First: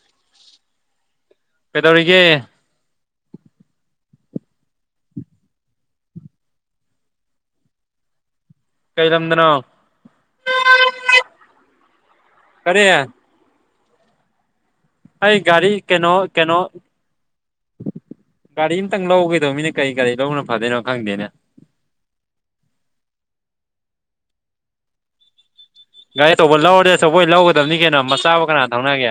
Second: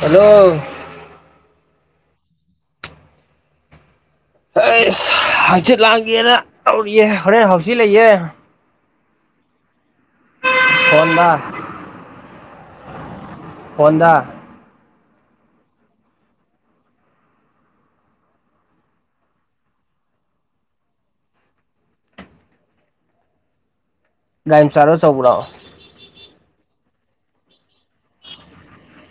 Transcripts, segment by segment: hello ꯀꯩꯗꯧꯔꯤꯒꯦ ꯑꯩꯁ ꯍꯆꯤꯠ ꯂꯥꯡꯒꯦꯅ ꯇꯧꯔꯤꯌꯦꯦ ꯍꯣꯔꯦꯟ ꯍꯧꯥꯎꯆꯤ ꯂꯩꯌꯦꯦ ꯀꯩ ꯂꯝꯝꯗꯅꯣ ꯍꯣꯟꯗꯥ ꯀꯔꯤ ꯍꯣꯟꯗꯥ ꯑꯩ ꯒꯥꯔꯤ ꯀꯩꯅꯣ ꯀꯩꯅꯣ ꯒꯥꯔꯤ ꯑꯃꯇꯪ ꯂꯧꯒꯗꯧꯅꯤꯅꯦ ꯀꯔꯤ ꯒꯥꯔꯤ ꯂꯧꯕꯅꯣ ꯐꯗꯣꯏꯅꯣ ꯈꯪꯗꯦꯅꯦ ꯂꯗꯥꯥꯏꯝ ꯁꯔꯣ ꯆꯧꯔꯑꯣꯣ ꯒꯥꯔꯤ ꯑꯆꯧꯕ ꯂꯧꯔꯗꯤ ꯑꯆꯧꯕꯣꯏ ꯂꯧꯒꯗꯕꯅꯤ ꯀꯩꯅꯣ ꯃꯆꯥꯕꯨ ꯀꯅꯥ ꯊꯪꯅꯒꯦ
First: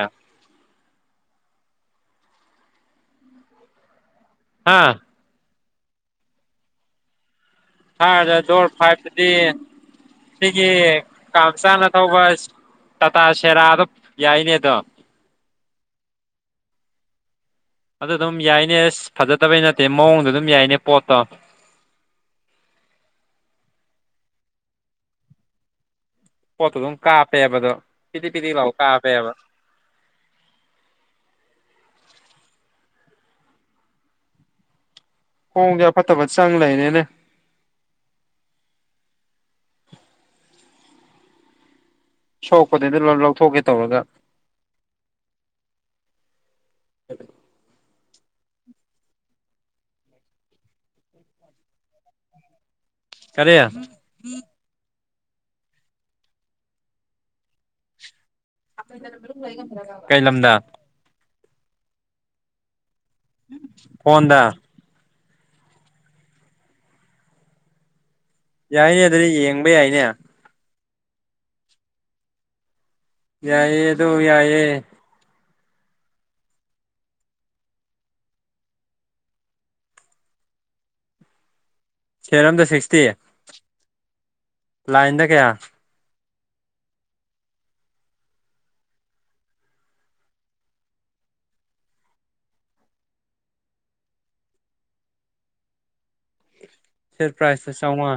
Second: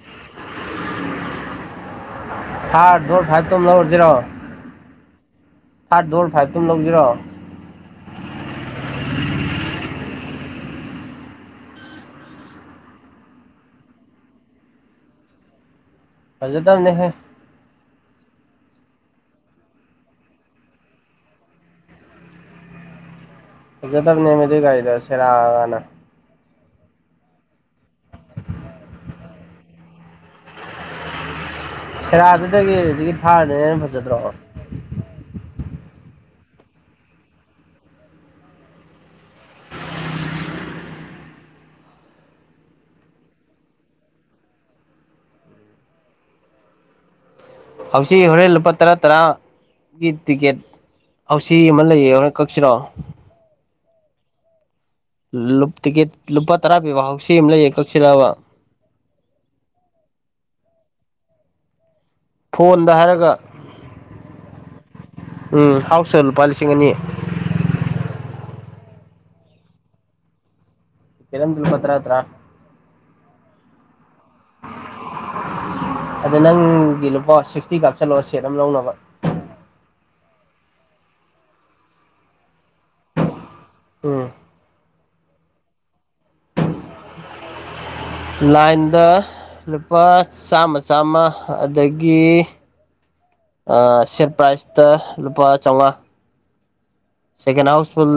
ꯊꯥꯔꯠ ꯗꯣꯔ ꯐꯥꯏꯕꯇꯣꯝ ꯂꯧꯔꯁꯤꯖꯤꯔꯣ ꯍꯥꯥ ꯊꯥꯔꯠ ꯗꯜ ꯐꯥꯏꯚꯇꯝ ꯂꯧꯁꯤꯔꯣ ꯊ ꯗꯣꯔ ꯐꯥꯏ ꯐꯗꯤ ꯁꯤꯒꯤ ꯀꯥꯡꯝ ꯆꯥꯅ ꯊꯧꯕ ꯇꯥꯇꯥ ꯁꯦꯔꯥꯗꯣ ꯌꯥꯏꯅꯦ ꯑꯗꯣ ꯐꯖꯦ ꯇꯅꯦꯍꯦ ꯑꯗꯨ ꯑꯗꯨꯝ ꯌꯥꯏꯅꯦ ꯑꯁ ꯐꯖꯗꯕꯩ ꯅꯠꯇꯦ ꯃꯑꯣꯡꯗꯣ ꯑꯗꯨꯝ ꯌꯥꯏꯅꯦ ꯄꯣꯠꯇꯣ ꯐꯖꯗꯕꯅꯦꯃꯤꯗꯨ ꯒꯥꯔꯤꯗꯁ ꯂꯥꯛꯑꯒꯥꯟꯅ ꯄꯣꯠꯇꯨ ꯑꯗꯨꯝ ꯀꯥꯞꯄꯦꯕꯗꯣ ꯄꯤꯗꯤ ꯄꯤꯗꯤ ꯂꯥꯎ ꯀꯥꯞꯄꯦꯕ ꯁꯦꯔꯥꯗꯨꯗꯒꯤ ꯑꯗꯨꯗꯒꯤ ꯊꯥꯔꯅꯤꯅ ꯍꯩꯅ ꯐꯖꯗ꯭ꯔꯣ ꯍꯣꯡꯁꯦ ꯑ ꯐꯠꯇ ꯐꯠꯇ ꯆꯪ ꯂꯩꯅꯦꯅꯦ ꯁꯣꯛꯄꯗꯩꯗ ꯂꯣꯏ ꯂꯧꯊꯣꯛꯀꯦ ꯇꯧꯔꯒ ꯑꯗꯨ ꯍꯧꯖꯤꯛ ꯍꯣꯔꯦꯟ ꯂꯨꯄꯥ ꯇꯔꯥ ꯇꯔꯥꯒꯤ ꯇꯤꯀꯦꯠ ꯑ ꯁꯤ ꯑꯃ ꯂꯩꯌꯦ ꯍꯣꯔ ꯀꯛꯁꯤꯔꯣ ꯀꯔꯤꯦ ꯇꯤꯛꯀꯦꯠ ꯂꯨꯄꯥ ꯇꯔꯥ ꯄꯤꯕ ꯍꯧꯥꯎꯁꯤ ꯑꯃ ꯂꯩꯌꯦ ꯀꯛꯁꯤꯂꯕ ꯀꯩ ꯂꯝꯗ ꯐꯣꯟꯗ ꯍꯥꯏꯔꯒ ꯀꯣꯟꯗ ꯎꯝ ꯍꯥꯎꯁ ꯂꯨꯄꯥ ꯂꯤꯁꯤꯡ ꯑꯅꯤ ꯌꯥꯏꯅꯦ ꯑꯗꯨꯗꯤ ꯌꯦꯡꯕ ꯌꯥꯏꯅꯦ ꯀꯟ ꯇꯜ ꯄꯄꯠꯇ ꯍꯥ ꯌꯥꯏꯑꯌꯦ ꯑꯗꯨꯣ ꯌꯥꯏꯑꯌꯦ ꯑꯗ ꯅꯪꯒꯤ ꯂꯨꯄꯥ ꯁꯤꯛꯁꯇꯤ ꯀꯥꯞ ꯆꯜꯂꯛ ꯁꯦꯠ ꯑꯃ ꯂꯧꯅꯕ ꯁꯦꯔꯝꯗ ꯁꯤꯛꯁꯇꯤꯦ ꯎꯝ ꯂꯥꯏꯟꯗ ꯀꯌꯥ ꯂꯥꯏꯟꯗ ꯂꯨꯄꯥ ꯆꯥꯝꯃ ꯆꯥꯝꯃ ꯑꯗꯒꯤ ꯁꯦꯠ ꯄ꯭ꯔꯥꯏꯖꯇ ꯂꯨꯄꯥ ꯆꯥꯃꯉꯥ ꯁꯦꯠ ꯁꯦꯀꯦꯟ ꯄ꯭ꯔꯥꯏꯖꯇ ꯍꯥꯎꯁ ꯐꯜ ꯆꯥꯝꯃꯉꯥ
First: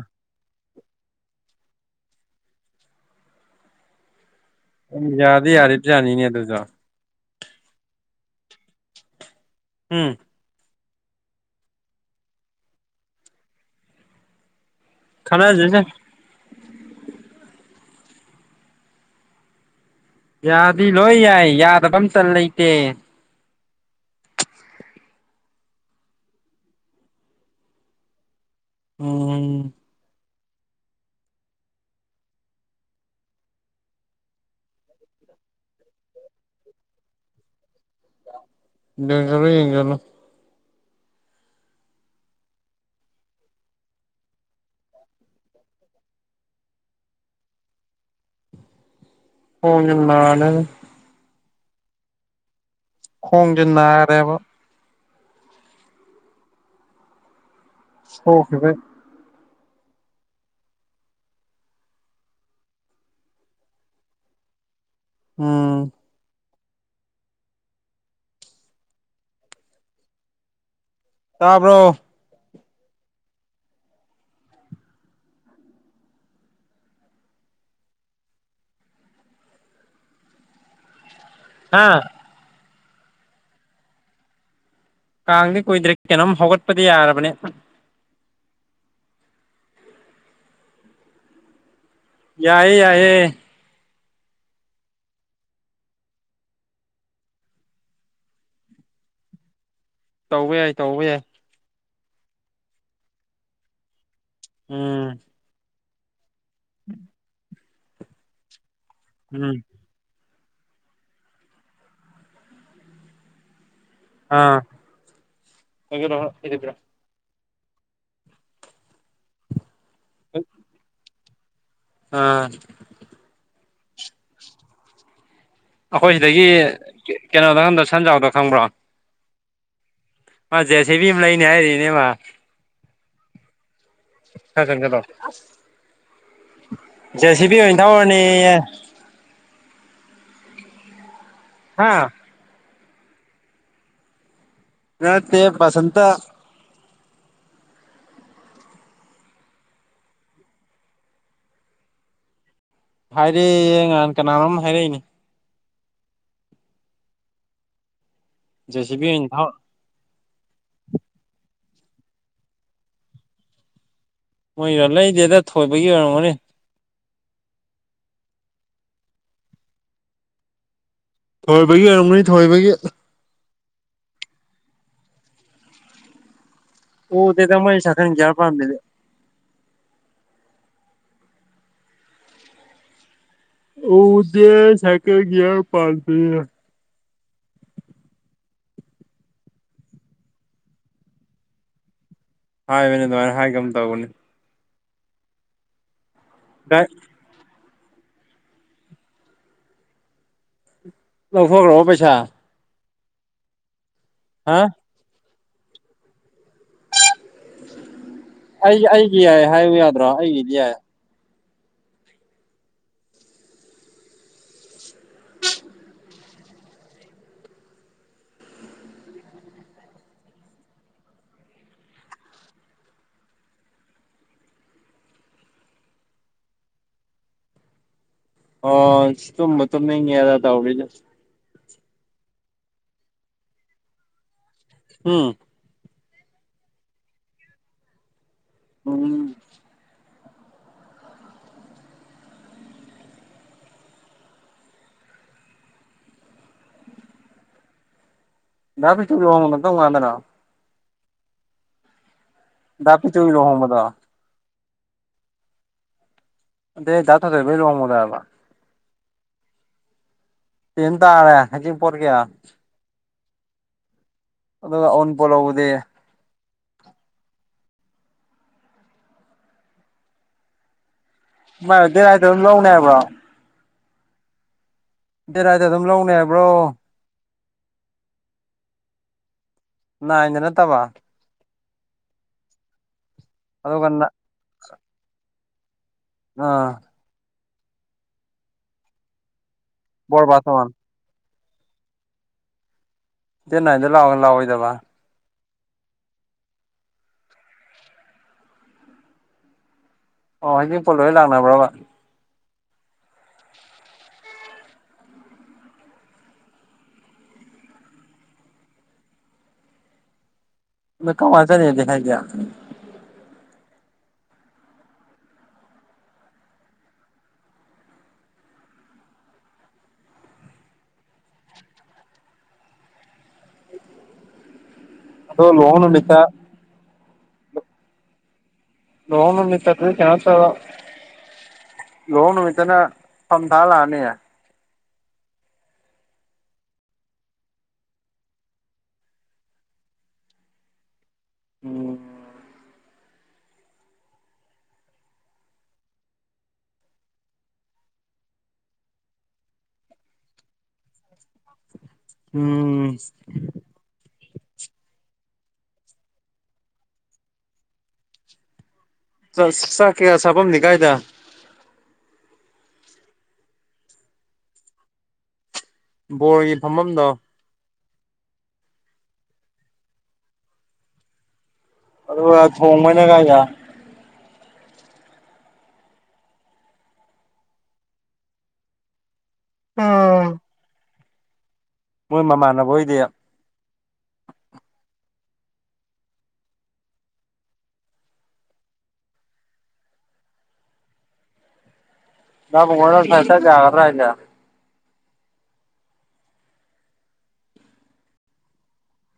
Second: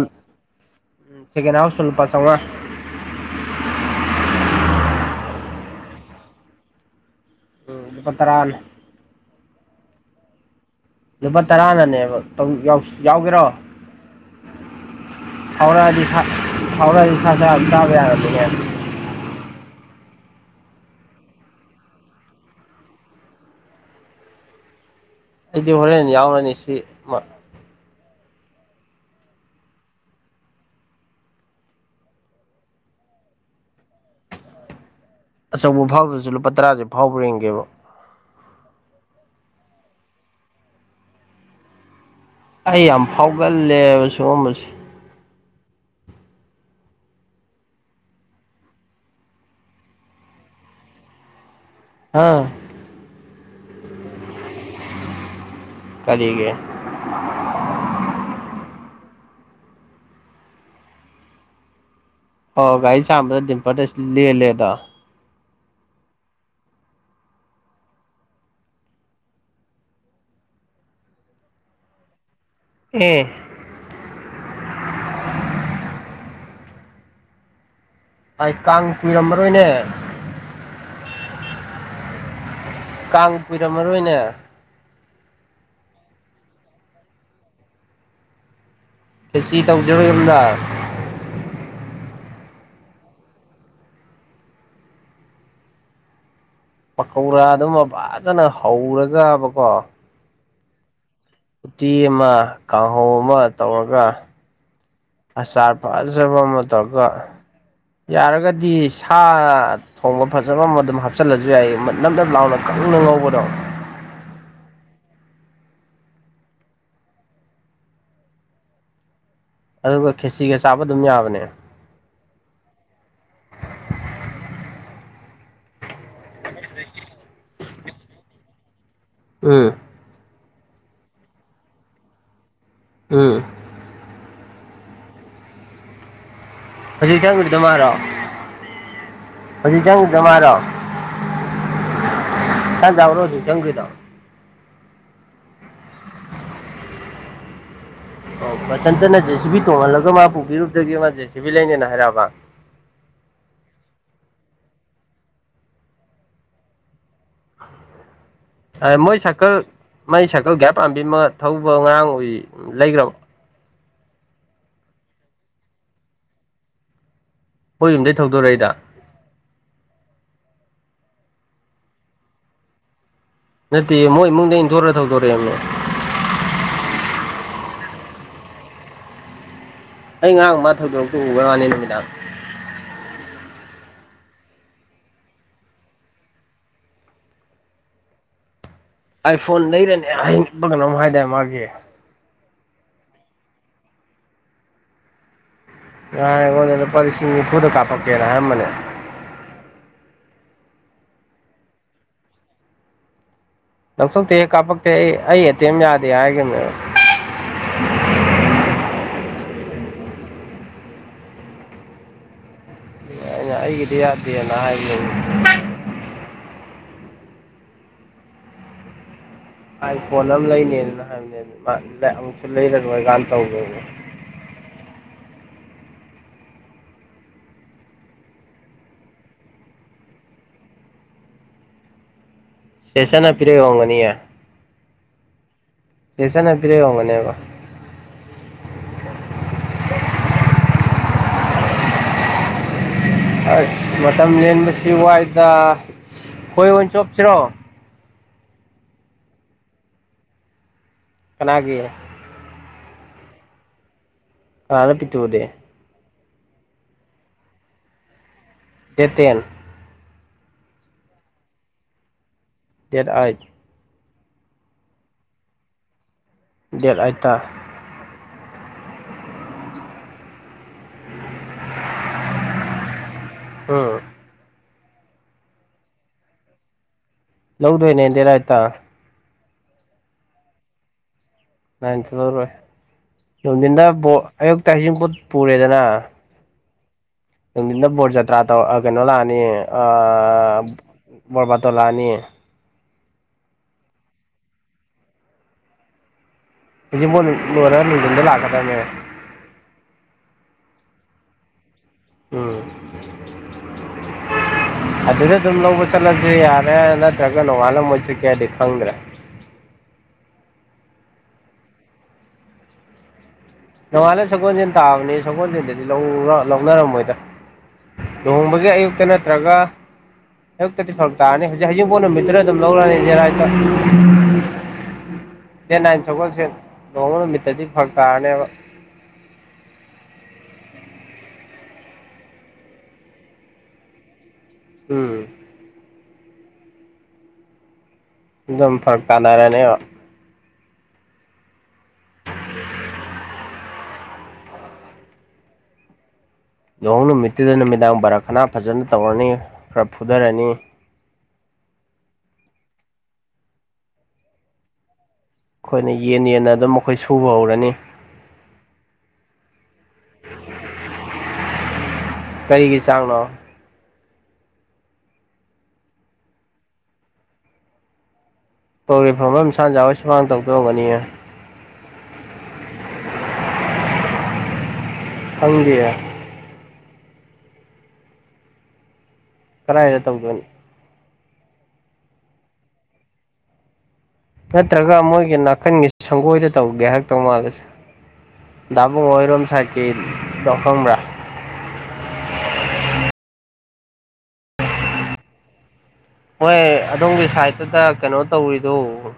ꯁꯀ ꯍꯥꯎꯁꯜ ꯄꯁꯥꯎ ꯌꯥꯥꯗ ꯌꯥꯔ ꯄꯥꯅꯤꯅꯦ ꯑꯗꯨꯗ ꯂ ꯄ ꯇꯔꯥꯜ ꯎꯝ ꯂꯨꯄꯥ ꯇꯔꯥꯅꯅꯦꯕ ꯌꯥꯎꯒꯦꯔꯣ ꯈꯟꯅꯁꯤꯁꯦ ꯍꯧꯥꯎꯔꯛꯑꯗꯤ ꯍꯧꯥꯎꯔꯛꯑꯗꯤ ꯁꯥꯖ ꯑꯗꯨꯝ ꯆꯥꯕ ꯌꯥꯔꯝꯅꯤꯅꯦ ꯌꯥꯗꯤ ꯂꯣꯏ ꯌꯥꯏ ꯌꯥꯗꯕ ꯑꯃ ꯆꯟ ꯂꯩꯇꯦ ꯑꯩꯗꯤ ꯍꯣꯔꯦꯟ ꯌꯥꯎꯔꯅꯤ ꯁꯤ ꯃ ꯎꯝ ꯑꯆꯧꯕ ꯐꯥꯎꯗ꯭ꯔꯁꯨ ꯂꯨꯄꯥ ꯇꯔꯥꯁꯦ ꯐꯥꯎꯈ꯭ꯔꯦꯡꯒꯦꯕ ꯏꯒꯂꯣ ꯌꯦꯡꯒꯂꯣ ꯑꯩ ꯌꯥꯝ ꯐꯥꯎꯒꯜꯂꯦꯕ ꯁꯤꯒꯨꯝꯕꯁꯦ [unintelligible] ꯍꯥꯎ ꯈꯣꯡꯁꯦ ꯅꯥꯔꯦꯕ ꯀꯂꯤꯒꯦ ꯑꯣ ꯐꯦ ꯐꯥꯏ ꯑꯣ ꯒꯥꯔꯤ ꯆꯥꯝꯕꯗ ꯗꯤꯝꯄꯔꯗ [unintelligible] ꯂꯦꯜꯂꯦꯕꯥ ꯑꯣ ꯇꯥꯕ꯭ꯔꯣ ꯑꯦ ꯑꯩ ꯀꯥꯡ ꯀꯨꯏꯔꯝꯃꯔꯣꯏꯅꯦ ꯑꯥ ꯀꯥꯡ ꯀꯨꯏꯔꯝꯃꯔꯣꯏꯅꯦ ꯀꯥꯡꯗꯤ ꯀꯨꯏꯗ꯭ꯔꯦ ꯀꯩꯅꯣꯝ ꯍꯧꯒꯠꯄꯗꯤ ꯌꯥꯔꯕꯅꯦ [unintelligible] ꯈꯦꯆꯤ ꯇꯧꯖꯤꯔꯣ ꯌꯨꯝꯗ ꯌꯥꯏꯌꯦ ꯌꯥꯏꯌꯦ ꯄꯀꯧꯔꯥꯗꯨꯃ ꯐꯖꯅ ꯍꯧꯔꯒꯥꯕꯀꯣ ꯇꯧꯕ ꯌꯥꯏ ꯇꯧꯕ ꯌꯥꯏ ꯎꯇꯤ ꯑꯃ ꯀꯥꯡꯍꯧ ꯑꯃ ꯇꯧꯔꯒ ꯎꯝ ꯑꯆꯥꯔ ꯐꯖꯕ ꯑꯃ ꯇꯧꯔꯒ ꯌꯥꯔꯒꯗꯤ ꯁꯥ ꯎꯝ ꯊꯣꯡꯕ ꯐꯖꯕ ꯑꯃ ꯑꯗꯨꯝ ꯍꯥꯞꯆꯤꯜꯂꯁꯨ ꯌꯥꯏ ꯅꯗꯞ ꯂꯥꯎꯅ ꯀꯪꯅ ꯉꯧꯕꯗꯣ ꯑꯥ [unintelligible] ꯑꯗꯨꯒ ꯈꯦꯆꯤꯒ ꯆꯥꯕ ꯑꯗꯨꯝ ꯌꯥꯕꯅꯦ ꯑꯥ ꯑꯩꯈꯣꯏ ꯁꯤꯗꯒꯤ ꯀꯩꯅꯣꯗ ꯈꯪꯗ꯭ꯔ ꯁꯟꯖꯥꯎꯗ ꯈꯪꯕ꯭ꯔꯣ ꯎꯝ ꯃꯥ ꯖꯦꯁꯦꯕꯤ ꯑꯃ ꯂꯩꯅꯤ ꯍꯥꯏꯔꯤꯅꯦꯕ ꯎꯝ ꯆꯠꯂꯣ ꯍꯧꯖꯤꯛ ꯖꯦ ꯆꯪꯈ꯭ꯔꯤꯗꯣ ꯁꯤꯕꯤꯤ ꯑꯣꯏꯅ ꯃꯥꯔꯣ ꯊꯔꯅꯤ ꯍꯧꯖꯤꯛ ꯆꯪꯒꯤꯕꯗꯣ ꯃꯥꯔꯣ ꯍꯥꯥ [unintelligible] ꯕꯔꯣ ꯍꯧꯖꯤꯛ ꯆꯪꯒ꯭ꯔꯤꯗꯣ ꯑꯠꯇ ꯄꯁꯟꯇ ꯑꯣ ꯕꯁꯟꯇꯅ ꯖꯦꯁꯤꯕꯤ ꯇꯣꯡꯍꯜꯂꯒ ꯃꯥ ꯄꯨꯕꯤꯔꯨꯕꯗꯒꯤ ꯃꯥ ꯖꯦꯁꯤꯕꯤ ꯂꯩꯅꯦꯅ ꯍꯥꯏꯔꯛꯑꯕꯥ ꯍꯥꯏꯔꯦꯌꯦ ꯅꯍꯥꯟ ꯀꯅꯥꯅꯣꯝ ꯍꯥꯏꯔꯛꯏꯅꯤ ꯖꯦ ꯁꯤ ꯕꯤ ꯃꯣꯏ ꯑꯣꯏꯅ ꯊꯧ ꯁꯥꯏꯀꯜ ꯃꯥꯏ ꯁꯥꯏꯀꯜ ꯒ꯭ꯌꯥꯔ ꯄꯥꯟꯕꯤ ꯑꯃ ꯊꯧꯕ ꯉꯔꯥꯡ ꯎꯏ ꯂꯩꯒ꯭ꯔꯝꯕꯣ ꯃꯣꯏꯒꯤꯔꯣ ꯂꯩꯗꯦꯗꯥ ꯊꯣꯏꯕꯒꯤ ꯑꯣꯏꯔꯝꯒꯅꯤ ꯍꯣꯏ ꯌꯨꯝꯗꯩ ꯊꯧꯗꯣꯔꯛꯏꯗ ꯊꯣꯏꯕꯒꯤ ꯑꯣꯏꯔꯝꯒꯅꯤ ꯊꯣꯏꯕꯒꯤ ꯅꯠꯇꯤꯌꯦ ꯃꯣꯏ ꯏꯃꯨꯡꯗꯩ ꯏꯟꯊꯣꯔ ꯊꯧꯗꯣꯔꯛꯑꯦ ꯃꯤ ꯎꯗꯦꯗ ꯃꯣꯏ ꯁꯥꯏꯀꯜ ꯒ꯭ꯌꯥꯔ ꯄꯥꯟꯕꯤꯗꯤ ꯑꯩ ꯉꯔꯥꯡ ꯃꯥ ꯊꯩꯗꯣꯔꯛꯄ ꯗꯨ ꯎꯕꯩ ꯋꯥꯅꯦ ꯅꯨꯃꯤꯗꯥꯡ ꯑꯣꯗꯤ ꯁꯥꯏꯀꯦꯜꯒꯌꯥ ꯄꯜꯗ ꯑꯥꯏꯐꯣꯟ ꯂꯩꯔꯅꯦ ꯍꯕ ꯀꯩꯅꯣꯝ ꯍꯥꯏꯗꯥꯦ ꯃꯥꯒꯤ ꯍꯥꯏꯕꯅꯦ ꯑꯗꯨꯃꯥꯏꯅ ꯍꯥꯏ ꯀꯩꯅꯝ ꯇꯧꯕꯅꯤ [unintelligible] ꯑꯩꯉꯣꯟꯗ ꯗꯥꯏ ꯂꯨꯄꯥ ꯂꯤꯁꯤꯡ ꯅꯤꯐꯨꯗꯥ ꯀꯥꯞꯄꯛꯀꯦꯅ ꯍꯥꯏꯔꯝꯕꯅꯦ ꯂꯧꯊꯣꯛꯑꯈ꯭ꯔꯣꯕꯣ ꯄꯩꯁꯥ ꯂꯧꯊꯣꯛꯇꯦꯍꯦ ꯍꯥ ꯀꯥꯞꯄꯛꯇꯦ ꯑꯩ ꯑꯩ ꯑꯦꯇꯦꯝ ꯌꯥꯗꯦ ꯍꯥꯏꯒꯤꯕꯅꯦ ꯑꯩꯒꯤ ꯑꯩꯒꯤ ꯌꯥꯏ ꯍꯥꯏꯌꯨ ꯌꯥꯗ꯭ꯔꯣ ꯑꯩꯒꯤꯗꯤ ꯌꯥꯏ ꯑꯩꯅ ꯑꯩꯒꯤꯗꯤ ꯌꯥꯗꯦꯅ ꯍꯥꯏꯕꯅꯦ ꯑꯥꯏ ꯐꯣꯟ ꯑꯃ ꯂꯩꯅꯦꯅ ꯍꯥꯏꯕꯅꯦ ꯑꯃꯨꯛꯁꯨ ꯂꯩꯔꯔꯣꯏꯀꯥꯏꯅ ꯇꯧꯒꯤꯝꯅꯤ ꯑꯣ ꯇꯨꯝꯕꯨ ꯇꯨꯝꯅꯤꯡꯉꯦꯗꯥ ꯇꯧꯔꯤꯖꯦ ꯆꯦꯆꯟꯅ ꯄꯤꯔꯛ ꯏ ꯑꯣꯏꯔꯝꯒꯅꯤꯌꯦ ꯎꯝ ꯆꯦꯆꯟ ꯅ ꯄꯤꯔꯛ ꯏ ꯑꯣꯏꯔꯝꯒꯅꯤꯕ ꯎꯝ ꯑꯁ ꯃꯇꯝ ꯂꯦꯟꯕꯁꯤ ꯋꯥꯏꯗ ꯈꯣꯏ ꯑꯣꯏꯅ ꯆꯣꯞꯁꯤꯔꯣ [unintelligible] ꯀꯅꯥꯒꯤ ꯗꯥ ꯄꯤꯇꯨꯒꯤ ꯂꯣꯍꯣꯡꯕꯗꯣ ꯀꯅꯥꯅꯣ ꯄꯤꯇꯨ ꯑꯗꯤ ꯑꯗꯦ ꯗꯥ ꯊꯣꯏꯊꯣꯏꯕꯒꯤ ꯂꯨꯍꯣꯡꯕꯗꯣ ꯍꯥꯏꯕ ꯗꯦꯠ ꯇꯦꯟ ꯇꯦꯟ ꯇꯥꯔꯦ ꯍꯩꯖꯤꯡ ꯄꯣꯠꯀꯤ ꯗꯦꯠ ꯑꯥꯏꯠ ꯑꯗꯨꯒ ꯑꯎꯟꯄꯣꯠ ꯂꯧꯕꯗꯤ ꯗꯦꯠ ꯑꯥꯏꯠ ꯇꯥ ꯃꯥꯏꯔꯣ ꯗꯦꯠ ꯑꯥꯏꯠ ꯇ ꯑꯗꯨꯝ ꯂꯧꯅꯦ ꯍꯥꯏꯕ꯭ꯔꯣ ꯎꯝ ꯗꯦꯠ ꯑꯥꯏꯠꯇ ꯑꯗꯨꯝ ꯂꯧꯅꯤ ꯍꯥꯏꯕ꯭ꯔꯣ ꯂꯧꯗꯣꯏꯅꯦ ꯗꯦꯠ ꯑꯥꯏꯠ ꯇ ꯅꯥꯏꯟꯗ ꯅꯠꯇꯕ ꯅꯥꯏꯟ ꯆꯠꯂꯧꯔꯣꯏ ꯅꯨꯡꯊꯤꯟꯗ ꯑꯗꯨꯒ ꯑꯌꯨꯛꯇ ꯍꯩꯖꯤꯡ ꯄꯣꯠ ꯄꯨꯔꯦꯗꯅ ꯑꯥ ꯅꯨꯡꯗꯤꯟꯗ ꯕꯣꯔ ꯖꯇ꯭ꯔꯥ ꯇꯧ ꯀꯩꯅꯣ ꯂꯥꯑꯅꯤ ꯕꯣꯔ ꯑꯥ ꯕꯥꯇꯣꯟ ꯕꯣꯔ ꯕꯥꯇꯣꯟ ꯂꯥꯛꯑꯅꯤ ꯗꯦꯠ ꯅꯥꯏꯟ ꯂꯥꯛꯑꯣ ꯂꯥꯛꯑꯣꯏꯗꯕ ꯍꯩꯖꯤꯡꯄꯣꯠ ꯂꯣꯏꯔꯦ ꯅꯨꯡꯗꯤꯟꯗ ꯂꯥꯛꯀꯗꯕꯅꯦꯕ ꯑꯣ ꯍꯩꯖꯤꯡꯄꯣꯠ ꯂꯣꯏꯔ ꯂꯥꯛꯅꯕ꯭ꯔꯕ ꯎꯝ [unintelligible] ꯑꯗꯨꯗ ꯑꯗꯨꯝ ꯂꯧꯕ ꯆꯠꯂꯁꯨ ꯌꯥꯔꯦ ꯅꯠꯇ꯭ꯔꯒ ꯅꯣꯡꯉꯥꯜꯂ ꯃꯣꯏ ꯆꯠꯀꯦ ꯍꯥꯏꯗꯤ ꯈꯪꯗ꯭ꯔꯥ ꯃꯣꯏ ꯀꯝꯀꯥꯟ ꯆꯠꯅꯦꯗꯤ ꯍꯥꯏꯒꯦ ꯅꯣꯡꯉꯥꯜꯂ ꯁꯒꯣꯟꯖꯦꯟ ꯇꯥꯕꯅꯤ ꯁꯒꯣꯟꯖꯦꯟꯗꯗꯤ ꯂꯧꯔ ꯂꯧꯅꯔꯝꯃꯣꯏꯗꯥ ꯂꯨꯍꯣꯡꯕꯒꯤ ꯑꯌꯨꯛꯇ ꯅꯠꯇ꯭ꯔꯒ ꯑꯌꯨꯛꯇꯗꯤ ꯐꯔꯛ ꯇꯥꯔꯅꯤ ꯍꯧꯖꯤꯛ ꯍꯖꯤꯡꯄꯣꯠ ꯅꯨꯃꯤꯠꯇꯔ ꯑꯗꯨꯝ ꯂꯧꯔꯛꯑꯅꯤ ꯗꯦꯠ ꯑꯥꯏꯠ ꯇ ꯑꯗꯣ ꯗꯦꯠ ꯂꯨꯍꯣꯡ ꯅꯥꯏꯟ ꯅꯨꯃꯤꯠꯇ ꯁꯒꯣꯟꯁꯦꯟ ꯂꯨꯍꯣꯡꯕ ꯅꯨꯃꯤꯠꯇꯗꯤ ꯐꯔꯛ ꯇꯥꯔꯅꯦꯕ ꯂꯨꯍꯣꯡ ꯅꯨꯃꯤꯠꯇꯗꯤ ꯀꯦꯅꯣ ꯇꯧꯔꯣ ꯂꯨꯍꯣꯡ ꯅꯨꯃꯤꯠꯇꯅ ꯐꯝ ꯊꯥ ꯂꯥꯛꯑꯅꯤ ꯎꯝ ꯑꯗꯨꯝ ꯐꯔꯛ ꯀꯥꯟꯅꯔꯅꯦꯣ ꯎꯝ [inaudible] ꯂꯨꯍꯣꯡ ꯅꯨꯃꯤꯠꯇꯨꯗ ꯅꯨꯃꯤꯗꯥꯡ ꯕꯥꯔꯥ ꯈꯅꯥ ꯐꯖꯅ ꯇꯧꯔꯅꯤ ꯈꯔ ꯐꯨꯊꯔꯅꯤ ꯎꯝ ꯑꯈꯣꯏꯅ ꯌꯦꯟ ꯌꯦꯟꯅ ꯑꯗꯨꯝ ꯑꯈꯣꯏ ꯁꯨꯕ ꯍꯧꯔꯅꯤ [unintelligible] ꯆꯥꯛꯀꯦꯔꯥ ꯆꯥꯕꯝꯗꯤ ꯀꯥꯏꯗ ꯀꯔꯤꯒꯤ ꯆꯥꯛꯅꯣ ꯕꯣꯔꯒꯤ ꯐꯝꯐꯝꯗꯣ ꯄꯧ꯭ꯔꯤ ꯐꯥꯝ ꯑꯃꯝꯁꯥꯖꯎ ꯁꯨꯃꯥꯡ ꯇꯧꯗꯣꯛꯑꯒꯅꯤꯌꯦ ꯑꯗꯨ ꯊꯣꯡ ꯃꯅꯦ ꯀꯥꯏ ꯌꯥ ꯍꯪꯕꯤꯌꯥ ꯀꯗꯥꯥꯏꯗ ꯎꯝ ꯇꯧꯗꯣꯏꯣ ꯃꯣꯏ ꯃꯃꯥꯟꯅꯕ ꯍꯣꯏꯗꯤ ꯅꯠꯇ꯭ꯔꯒ ꯃꯣꯏꯒꯤ ꯅꯥꯀꯟꯒꯤ ꯁꯪꯒꯣꯏꯗ ꯇꯧꯒꯦ ꯍꯥꯏꯔꯛꯇꯧ ꯃꯥꯜꯂꯁꯦ ꯗꯥꯕꯨꯡ ꯑꯣꯏꯔꯝ ꯁꯥꯔꯀꯤ ꯂꯈꯪꯕ꯭ꯔꯥ ꯃ ꯁ ꯍꯥꯏꯒ꯭ꯔ ꯏꯂ ꯍꯣꯏ ꯑꯗꯣꯝꯒꯤ ꯁꯥꯏꯠꯇꯗ ꯀꯩꯅꯣ ꯇꯧꯔꯤꯗꯨꯣ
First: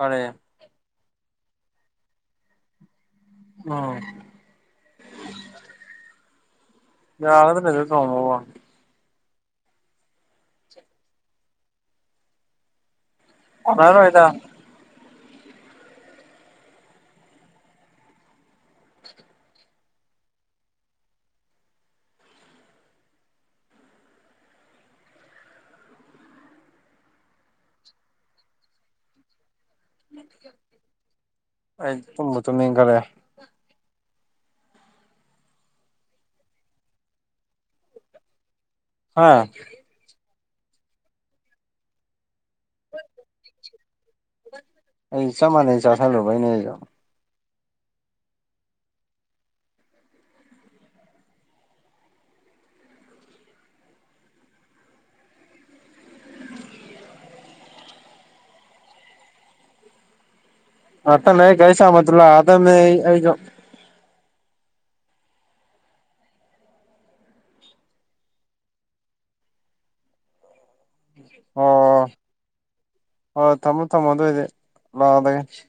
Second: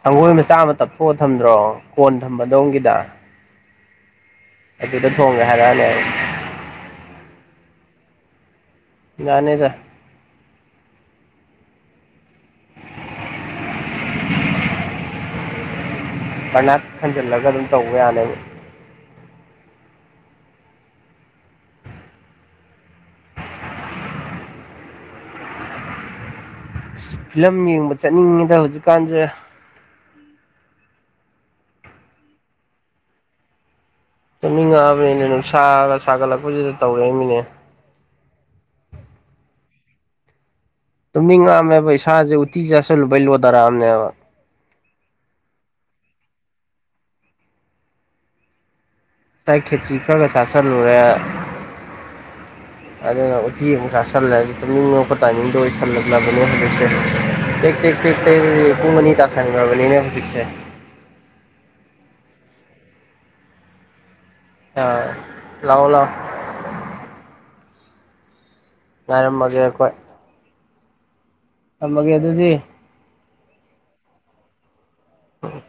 ꯁꯪꯒꯣꯏ ꯃꯆꯥ ꯑꯃ ꯇꯞꯊꯣꯛꯑ ꯊꯝꯗ꯭ꯔꯣ ꯀꯣꯟ ꯊꯝꯕꯗꯣꯝꯒꯤꯗ ꯑꯣ ꯑꯗꯨꯗ ꯊꯣꯡꯒꯦ ꯍꯥꯏꯔꯛꯑꯅꯦ ꯑꯩ ꯌꯥꯒꯥꯗ ꯂꯩ ꯑꯗꯨ ꯇꯣꯡꯉꯅꯤ ꯌꯥꯅꯤꯗ ꯔꯣ ꯑꯣꯏꯣꯏꯗ ꯄꯔꯅꯥꯠ ꯈꯟꯖꯤꯜꯂꯒ ꯑꯗꯨꯝ ꯇꯧꯕ ꯌꯥꯅꯦꯕ ꯑ ꯐꯤꯂꯝ ꯌꯦꯡꯕ ꯆꯠꯅꯤꯡꯉꯤꯗ ꯍꯧꯖꯤꯛꯀꯥꯟꯁꯦ ꯑꯩ ꯇꯨꯝꯕ ꯇꯨꯝꯅꯤꯡꯈ꯭ꯔꯦ ꯆꯠꯃꯤꯉꯛꯑꯕꯅꯤꯅ ꯅꯨꯡꯁꯥꯒ ꯁꯥꯒꯠꯂꯛꯄꯁꯤꯗ ꯇꯧꯔꯦ ꯑꯩꯃꯤꯅꯦ ꯍꯥꯥ ꯇꯨꯝꯅꯤꯡꯉꯑꯝꯃꯦꯕ ꯏꯁꯥꯁꯦ ꯎꯠꯇꯤ ꯆꯥꯁꯤꯜꯂꯨꯕꯩ ꯂꯣꯊꯔꯛꯑꯝꯅꯦꯕ ꯑꯩ ꯏ ꯆ ꯃꯥꯟ ꯆ ꯊꯂꯨꯕꯅꯦ ꯑꯩ ꯉꯥꯏ ꯈꯦꯇꯤ ꯈꯔꯒ ꯆꯥꯁꯤꯜꯂꯨꯔꯦ ꯑꯗꯨꯅ ꯎꯇꯤ ꯑꯃ ꯁꯥ ꯁꯜꯂꯦ ꯑꯗꯨ ꯇꯨꯅꯤꯡꯉꯛꯄ ꯇꯥꯏꯃꯤꯡꯗꯣ ꯑꯣꯏꯁꯜꯂꯛꯂꯕꯅꯦ ꯍꯧꯟꯖꯤꯛꯁꯦ ꯊ ꯊ ꯊ ꯊ ꯄꯨꯡꯕꯅꯤ ꯇꯥꯁꯅꯒ꯭ꯔꯕꯅꯤꯅ ꯍꯧꯖꯤꯛꯁꯦ ꯑꯠꯇꯅꯦ ꯀꯩꯁ ꯃꯗꯨꯂ ꯑꯃꯦ ꯑ ꯂꯑꯣ ꯂꯥꯛꯑꯣ ꯉꯥꯏꯔꯝꯃꯒꯦ ꯑꯩꯈꯣꯏ ꯑꯣ ꯉꯔꯝꯃꯒꯦ ꯑꯗꯨꯗꯤ ꯍꯣꯏ ꯊꯝꯃꯣ ꯊꯝꯃꯣ ꯑꯗꯨꯑꯣꯏꯗꯤ ꯂꯥꯛꯑꯗꯒꯦ